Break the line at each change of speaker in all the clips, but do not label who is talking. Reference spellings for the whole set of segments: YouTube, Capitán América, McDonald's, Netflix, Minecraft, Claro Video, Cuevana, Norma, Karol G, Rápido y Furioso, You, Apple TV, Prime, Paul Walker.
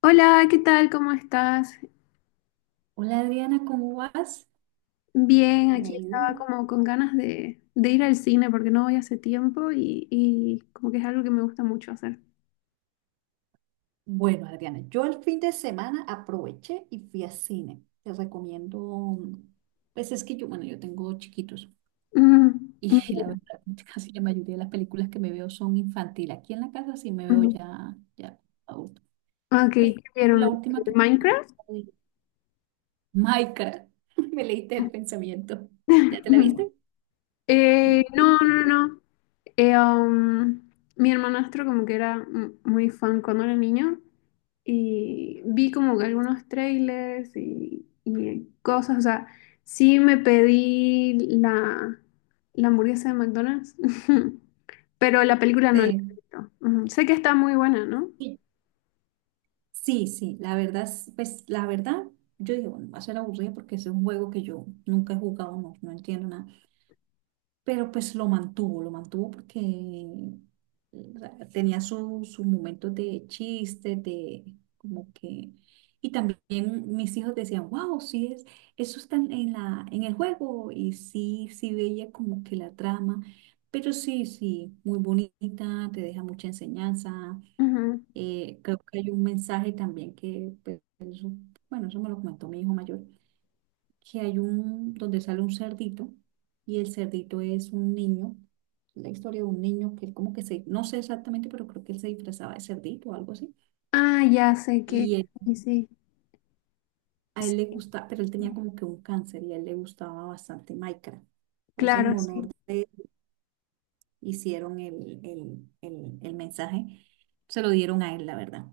Hola, ¿qué tal? ¿Cómo estás?
Hola Adriana, ¿cómo vas?
Bien,
¿Te ha
aquí
ido?
estaba como con ganas de ir al cine porque no voy hace tiempo y como que es algo que me gusta mucho hacer.
Bueno, Adriana, yo el fin de semana aproveché y fui a cine. Te recomiendo, pues es que yo, bueno, yo tengo chiquitos
Ujú,
y la
ujú,
verdad, casi la mayoría de las películas que me veo son infantil. Aquí en la casa sí me veo
ujú.
ya, ya adulto.
Ok, ¿qué
Pero la
vieron?
última que me
¿Minecraft?
vi, Minecraft, me leíste el pensamiento. ¿Ya te la
Ujú.
viste?
No. Eh, um, Mi hermanastro como que era muy fan cuando era niño y vi como que algunos trailers y cosas. O sea, sí me pedí la hamburguesa de McDonald's, pero la película no la he
Sí.
visto. Ujú. Sé que está muy buena, ¿no?
Y Sí, sí, la verdad, pues la verdad, yo dije, bueno, va a ser aburrido porque es un juego que yo nunca he jugado, no, no entiendo nada, pero pues lo mantuvo porque, o sea, tenía sus momentos de chiste, de como que... Y también mis hijos decían, wow, sí, es, eso está en el juego y sí, sí veía como que la trama, pero sí, sí, muy bonita, te deja mucha enseñanza.
Ujú.
Creo que hay un mensaje también que, pues, bueno, eso me lo comentó mi hijo mayor, que hay un, donde sale un cerdito y el cerdito es un niño, la historia de un niño que él como que se, no sé exactamente, pero creo que él se disfrazaba de cerdito o algo así.
Ah, ya sé que,
Y él-
sí, sí.
a él le
Sí,
gustaba, pero él tenía como que un cáncer y a él le gustaba bastante Minecraft. Entonces, en
claro,
honor
sí.
de él, hicieron el mensaje, se lo dieron a él, la verdad.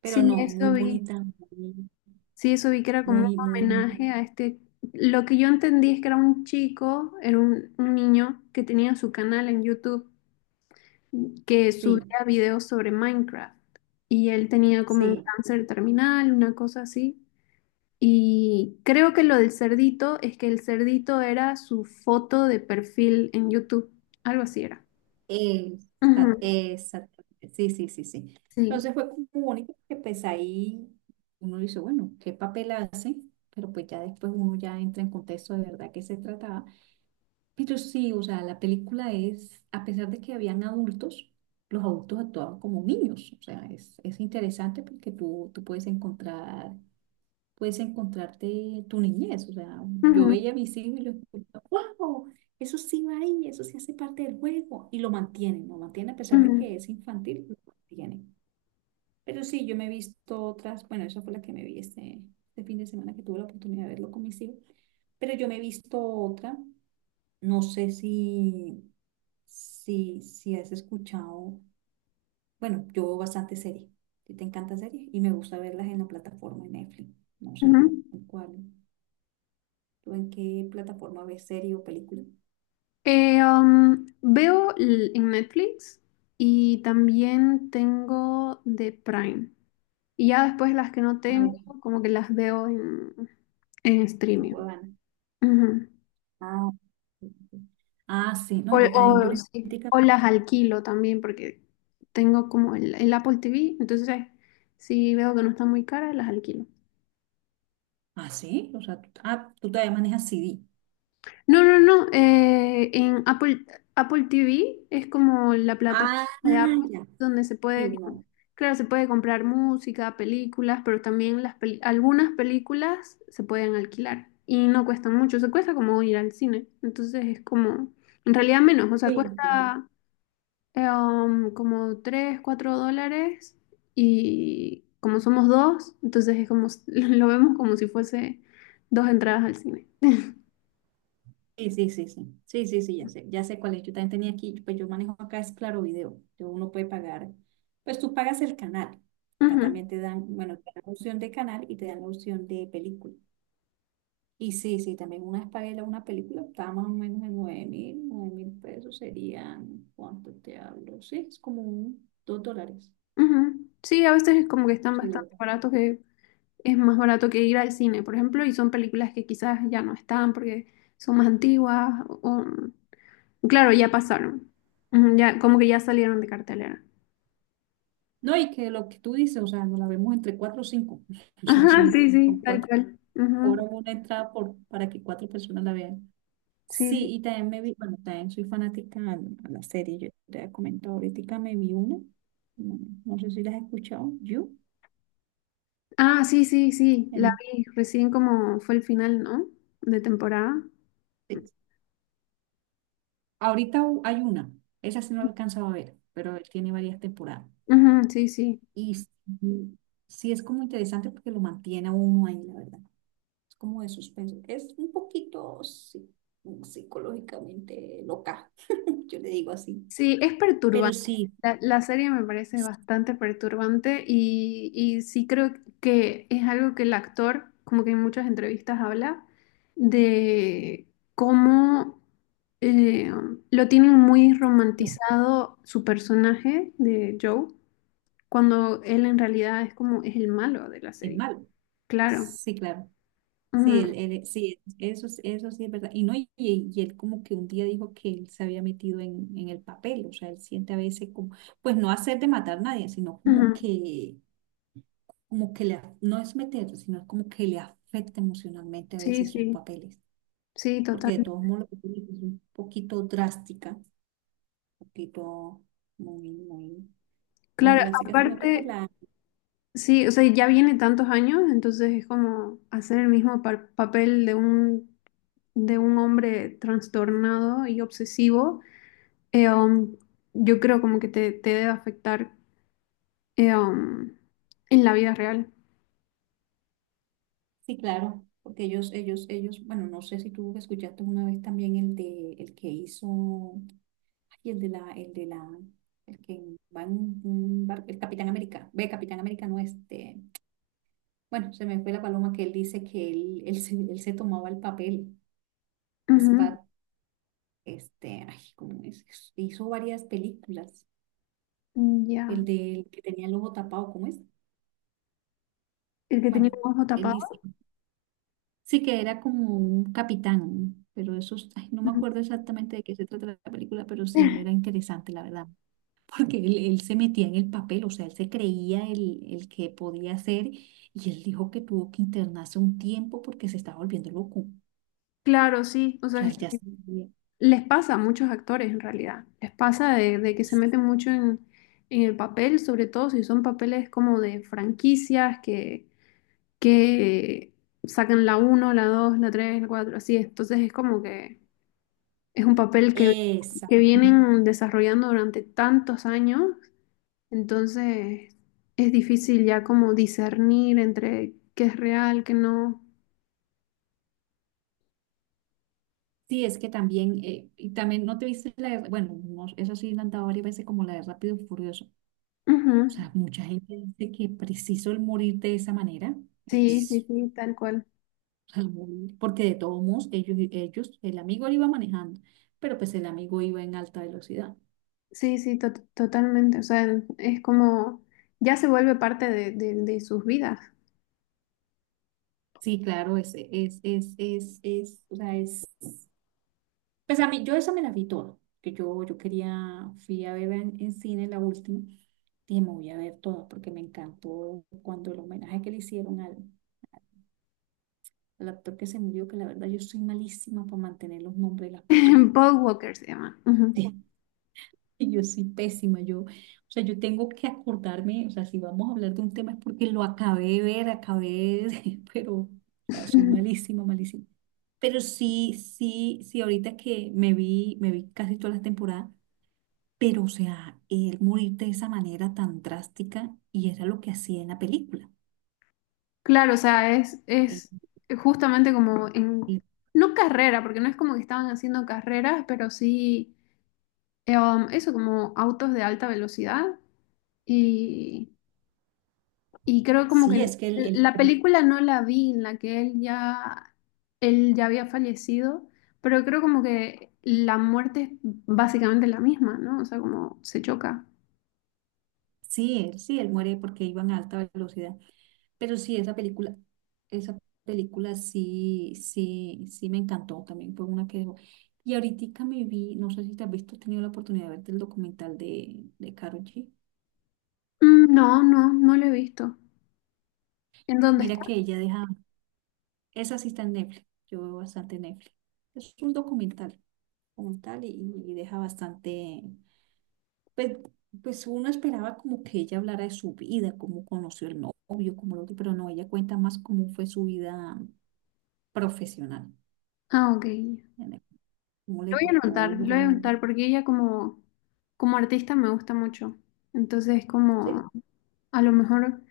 Pero
Sí,
no, muy
eso vi.
bonita, muy,
Sí, eso vi que era como un
muy, muy,
homenaje a este. Lo que yo entendí es que era un chico, era un niño que tenía su canal en YouTube que
sí.
subía videos sobre Minecraft y él tenía como un
Sí,
cáncer terminal, una cosa así. Y creo que lo del cerdito es que el cerdito era su foto de perfil en YouTube, algo así era. Ujú.
exactamente. Sí, sí, sí, sí.
Sí.
Entonces fue como único que pues ahí uno dice, bueno, ¿qué papel hace? Pero pues ya después uno ya entra en contexto de verdad que se trataba. Pero sí, o sea, la película es, a pesar de que habían adultos, los adultos actuaban como niños. O sea, es interesante porque tú puedes encontrarte tu niñez. O sea, yo
Ujú,
veía mis hijos y yo escuchaba, wow, eso sí va ahí, eso sí hace parte del juego. Y lo mantienen a pesar
ujú,
de que es infantil, lo mantienen. Pero sí, yo me he visto otras, bueno, esa fue la que me vi este fin de semana que tuve la oportunidad de verlo con mis hijos. Pero yo me he visto otra, no sé si, si, si has escuchado, bueno, yo veo bastante series. Si te encantan series y me gusta verlas en la plataforma de Netflix. No sé
ujú.
tú en cuál. ¿Tú en qué plataforma ves serie o película?
Veo en Netflix y también tengo de Prime. Y ya después las que no
A
tengo,
ver.
como que las veo en streaming.
Cuevana.
Ujú.
Ah, ok. Ok. Ah, sí,
O,
no, yo también,
sí, o las alquilo también porque tengo como el Apple TV. Entonces, si veo que no están muy caras, las alquilo.
Ah, sí, o sea, tú todavía manejas CD.
No, no, no. En Apple, Apple TV es como la plataforma
Ah,
de Apple
ya.
donde se
Sí,
puede,
uno.
claro, se puede comprar música, películas, pero también algunas películas se pueden alquilar y no cuestan mucho. Se cuesta como ir al cine. Entonces es como, en realidad menos. O sea,
Sí, sí.
cuesta como 3, 4 dólares y como somos dos, entonces es como, lo vemos como si fuese dos entradas al cine.
Sí, sí, sí, sí, sí, sí, sí, ya sé cuál es. Yo también tenía aquí, pues yo manejo acá es Claro Video. Yo uno puede pagar, pues tú pagas el canal. Acá
Ujú.
también te dan, bueno, te dan la opción de canal y te dan la opción de película. Y sí, sí, también una vez pagué una película, estaba más o menos en 9.000 pesos serían, ¿cuánto te hablo? Sí, es como un, $2,
Ujú. Sí, a veces es como que están
sí,
bastante
$2.
baratos, que es más barato que ir al cine, por ejemplo, y son películas que quizás ya no están porque son más antiguas o. Claro, ya pasaron. Ujú, ya, como que ya salieron de cartelera.
No, y que lo que tú dices, o sea, nos la vemos entre 4 o 5 o sea,
Ajá,
son,
sí, sí,
son
tal
cuatro,
cual. Ujú.
cobran una entrada para que 4 personas la vean.
Sí,
Sí,
sí.
y también me vi, bueno, también soy fanática a la serie, yo te había comentado ahorita, me vi una, no, no sé si la has escuchado, You,
Ah, sí, sí, sí, la
en
vi recién como fue el final, ¿no? De temporada.
Netflix. Ahorita hay una, esa sí no la he alcanzado a ver, pero él tiene varias temporadas.
Ujú, sí, sí.
Y sí, sí es como interesante porque lo mantiene a uno ahí, la verdad. Es como de suspenso. Es un poquito psicológicamente loca, yo le digo así.
Sí, es
Pero
perturbante.
sí,
La serie me parece
sí,
bastante perturbante y sí creo que es algo que el actor, como que en muchas entrevistas habla, de cómo eh, lo tienen muy romantizado su personaje de Joe, cuando él en realidad es como es el malo de la
es
serie.
malo.
Claro.
Sí, claro. Sí,
Ujú,
sí, eso sí es verdad. Y no, y él como que un día dijo que él se había metido en el papel, o sea, él siente a veces como, pues no hacer de matar a nadie, sino
ujú.
como que le, no es meter, sino como que le afecta emocionalmente a
Sí,
veces sus
sí,
papeles,
sí,
porque
total.
de todos modos lo que tú dices es un poquito drástica, un poquito muy, muy, muy
Claro,
drástica, sino que pues
aparte...
la,
Sí, o sea, ya viene tantos años, entonces es como hacer el mismo papel de un hombre trastornado y obsesivo. eh, um, yo creo como que te debe afectar eh, um, en la vida real.
sí, claro, porque ellos, bueno, no sé si tú escuchaste una vez también el de, el que hizo, ay, el de la, el de la, el que va en un barco, el Capitán América, ve, Capitán América no, este, bueno, se me fue la paloma que él dice que él se tomaba el papel, es
Ujú.
este, ay, ¿cómo es? Hizo varias películas.
Ya.
El del que tenía el ojo tapado, ¿cómo es?
El que tenía
Bueno,
un ojo
él
tapado.
dice, sí que era como un capitán, pero eso, ay, no me
Ujú.
acuerdo exactamente de qué se trata la película, pero sí era interesante, la verdad, porque él se metía en el papel, o sea, él se creía el que podía ser, y él dijo que tuvo que internarse un tiempo porque se estaba volviendo loco. O
Claro, sí. O sea,
sea, él ya se...
les pasa a muchos actores en realidad. Les pasa de que se meten mucho en el papel, sobre todo si son papeles como de franquicias que sacan la uno la 2 la 3 la 4 así. Entonces es como que es un papel que
Exacto.
vienen desarrollando durante tantos años, entonces es difícil ya como discernir entre qué es real, qué no.
Sí, es que también, y también no te viste bueno, no, eso sí la han dado varias veces como la de Rápido y Furioso. O
Ujú.
sea, mucha gente dice que preciso el morir de esa manera
Sí, sí,
es, o
sí, tal cual.
sea, morir, porque de todos modos ellos, el amigo lo iba manejando, pero pues el amigo iba en alta velocidad.
Sí, totalmente. O sea, es como ya se vuelve parte de, de sus vidas.
Sí, claro, es, o sea, es, pues a mí, yo esa me la vi toda, que yo quería, fui a ver en cine la última. Dije, me voy a ver todo porque me encantó cuando el homenaje que le hicieron al actor que se murió, que la verdad yo soy malísima para mantener los nombres de las personas.
Paul Walker se llama. Ujú.
Yo soy pésima, yo, o sea, yo tengo que acordarme, o sea, si vamos a hablar de un tema es porque lo acabé de ver, pero, o sea, soy malísima, malísima. Pero sí, sí, sí, ahorita que me vi, casi todas las temporadas, pero, o sea, él morir de esa manera tan drástica y era lo que hacía en la película.
Claro, o sea, es
Él-
justamente como en,
él-
no carrera, porque no es como que estaban haciendo carreras, pero sí, eso, como autos de alta velocidad. Y, y creo como
sí,
que
es que
la película no la vi en la que él ya había fallecido, pero creo como que la muerte es básicamente la misma, ¿no? O sea, como se choca.
sí, sí, él muere porque iban a alta velocidad. Pero sí, esa película sí, sí, sí me encantó también, fue una que dejó. Y ahorita me vi, no sé si te has visto, has tenido la oportunidad de verte el documental de Karol G.
No, no, no lo he visto. ¿En dónde
Mira
está?
que ella deja, esa sí está en Netflix, yo veo bastante Netflix. Es un documental, como tal y deja bastante, pues, pues uno esperaba como que ella hablara de su vida, cómo conoció el novio, cómo lo que, pero no, ella cuenta más cómo fue su vida profesional,
Ah, ok.
cómo le
Lo voy a
tocó
anotar, lo voy a
duro.
anotar porque ella como, como artista me gusta mucho. Entonces,
Sí,
como a lo mejor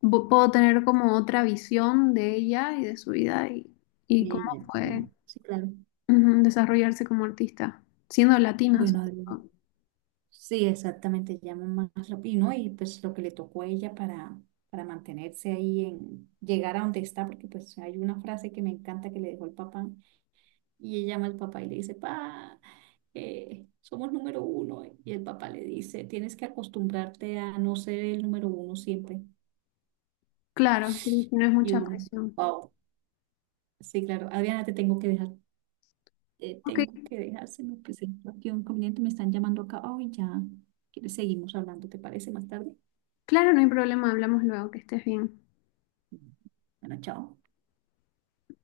puedo tener como otra visión de ella y de su vida y cómo
ella,
fue
sí, sí, claro.
ujú, desarrollarse como artista, siendo latina
Bueno,
sobre
Adriana,
todo.
sí, exactamente, llama más rápido, ¿no? Y pues lo que le tocó a ella para mantenerse ahí en llegar a donde está, porque pues hay una frase que me encanta que le dejó el papá, y ella llama al papá y le dice, pa, somos número uno, y el papá le dice, tienes que acostumbrarte a no ser el número uno siempre,
Claro, no es
y
mucha
uno,
presión.
wow, sí, claro, Adriana, te tengo que dejar. eh,
Ok,
tengo que dejárselo, pues tengo aquí un conveniente, me están llamando acá. Ay, ya, ¿quieres seguimos hablando? ¿Te parece más tarde?
claro, no hay problema, hablamos luego, que estés bien.
Bueno, chao.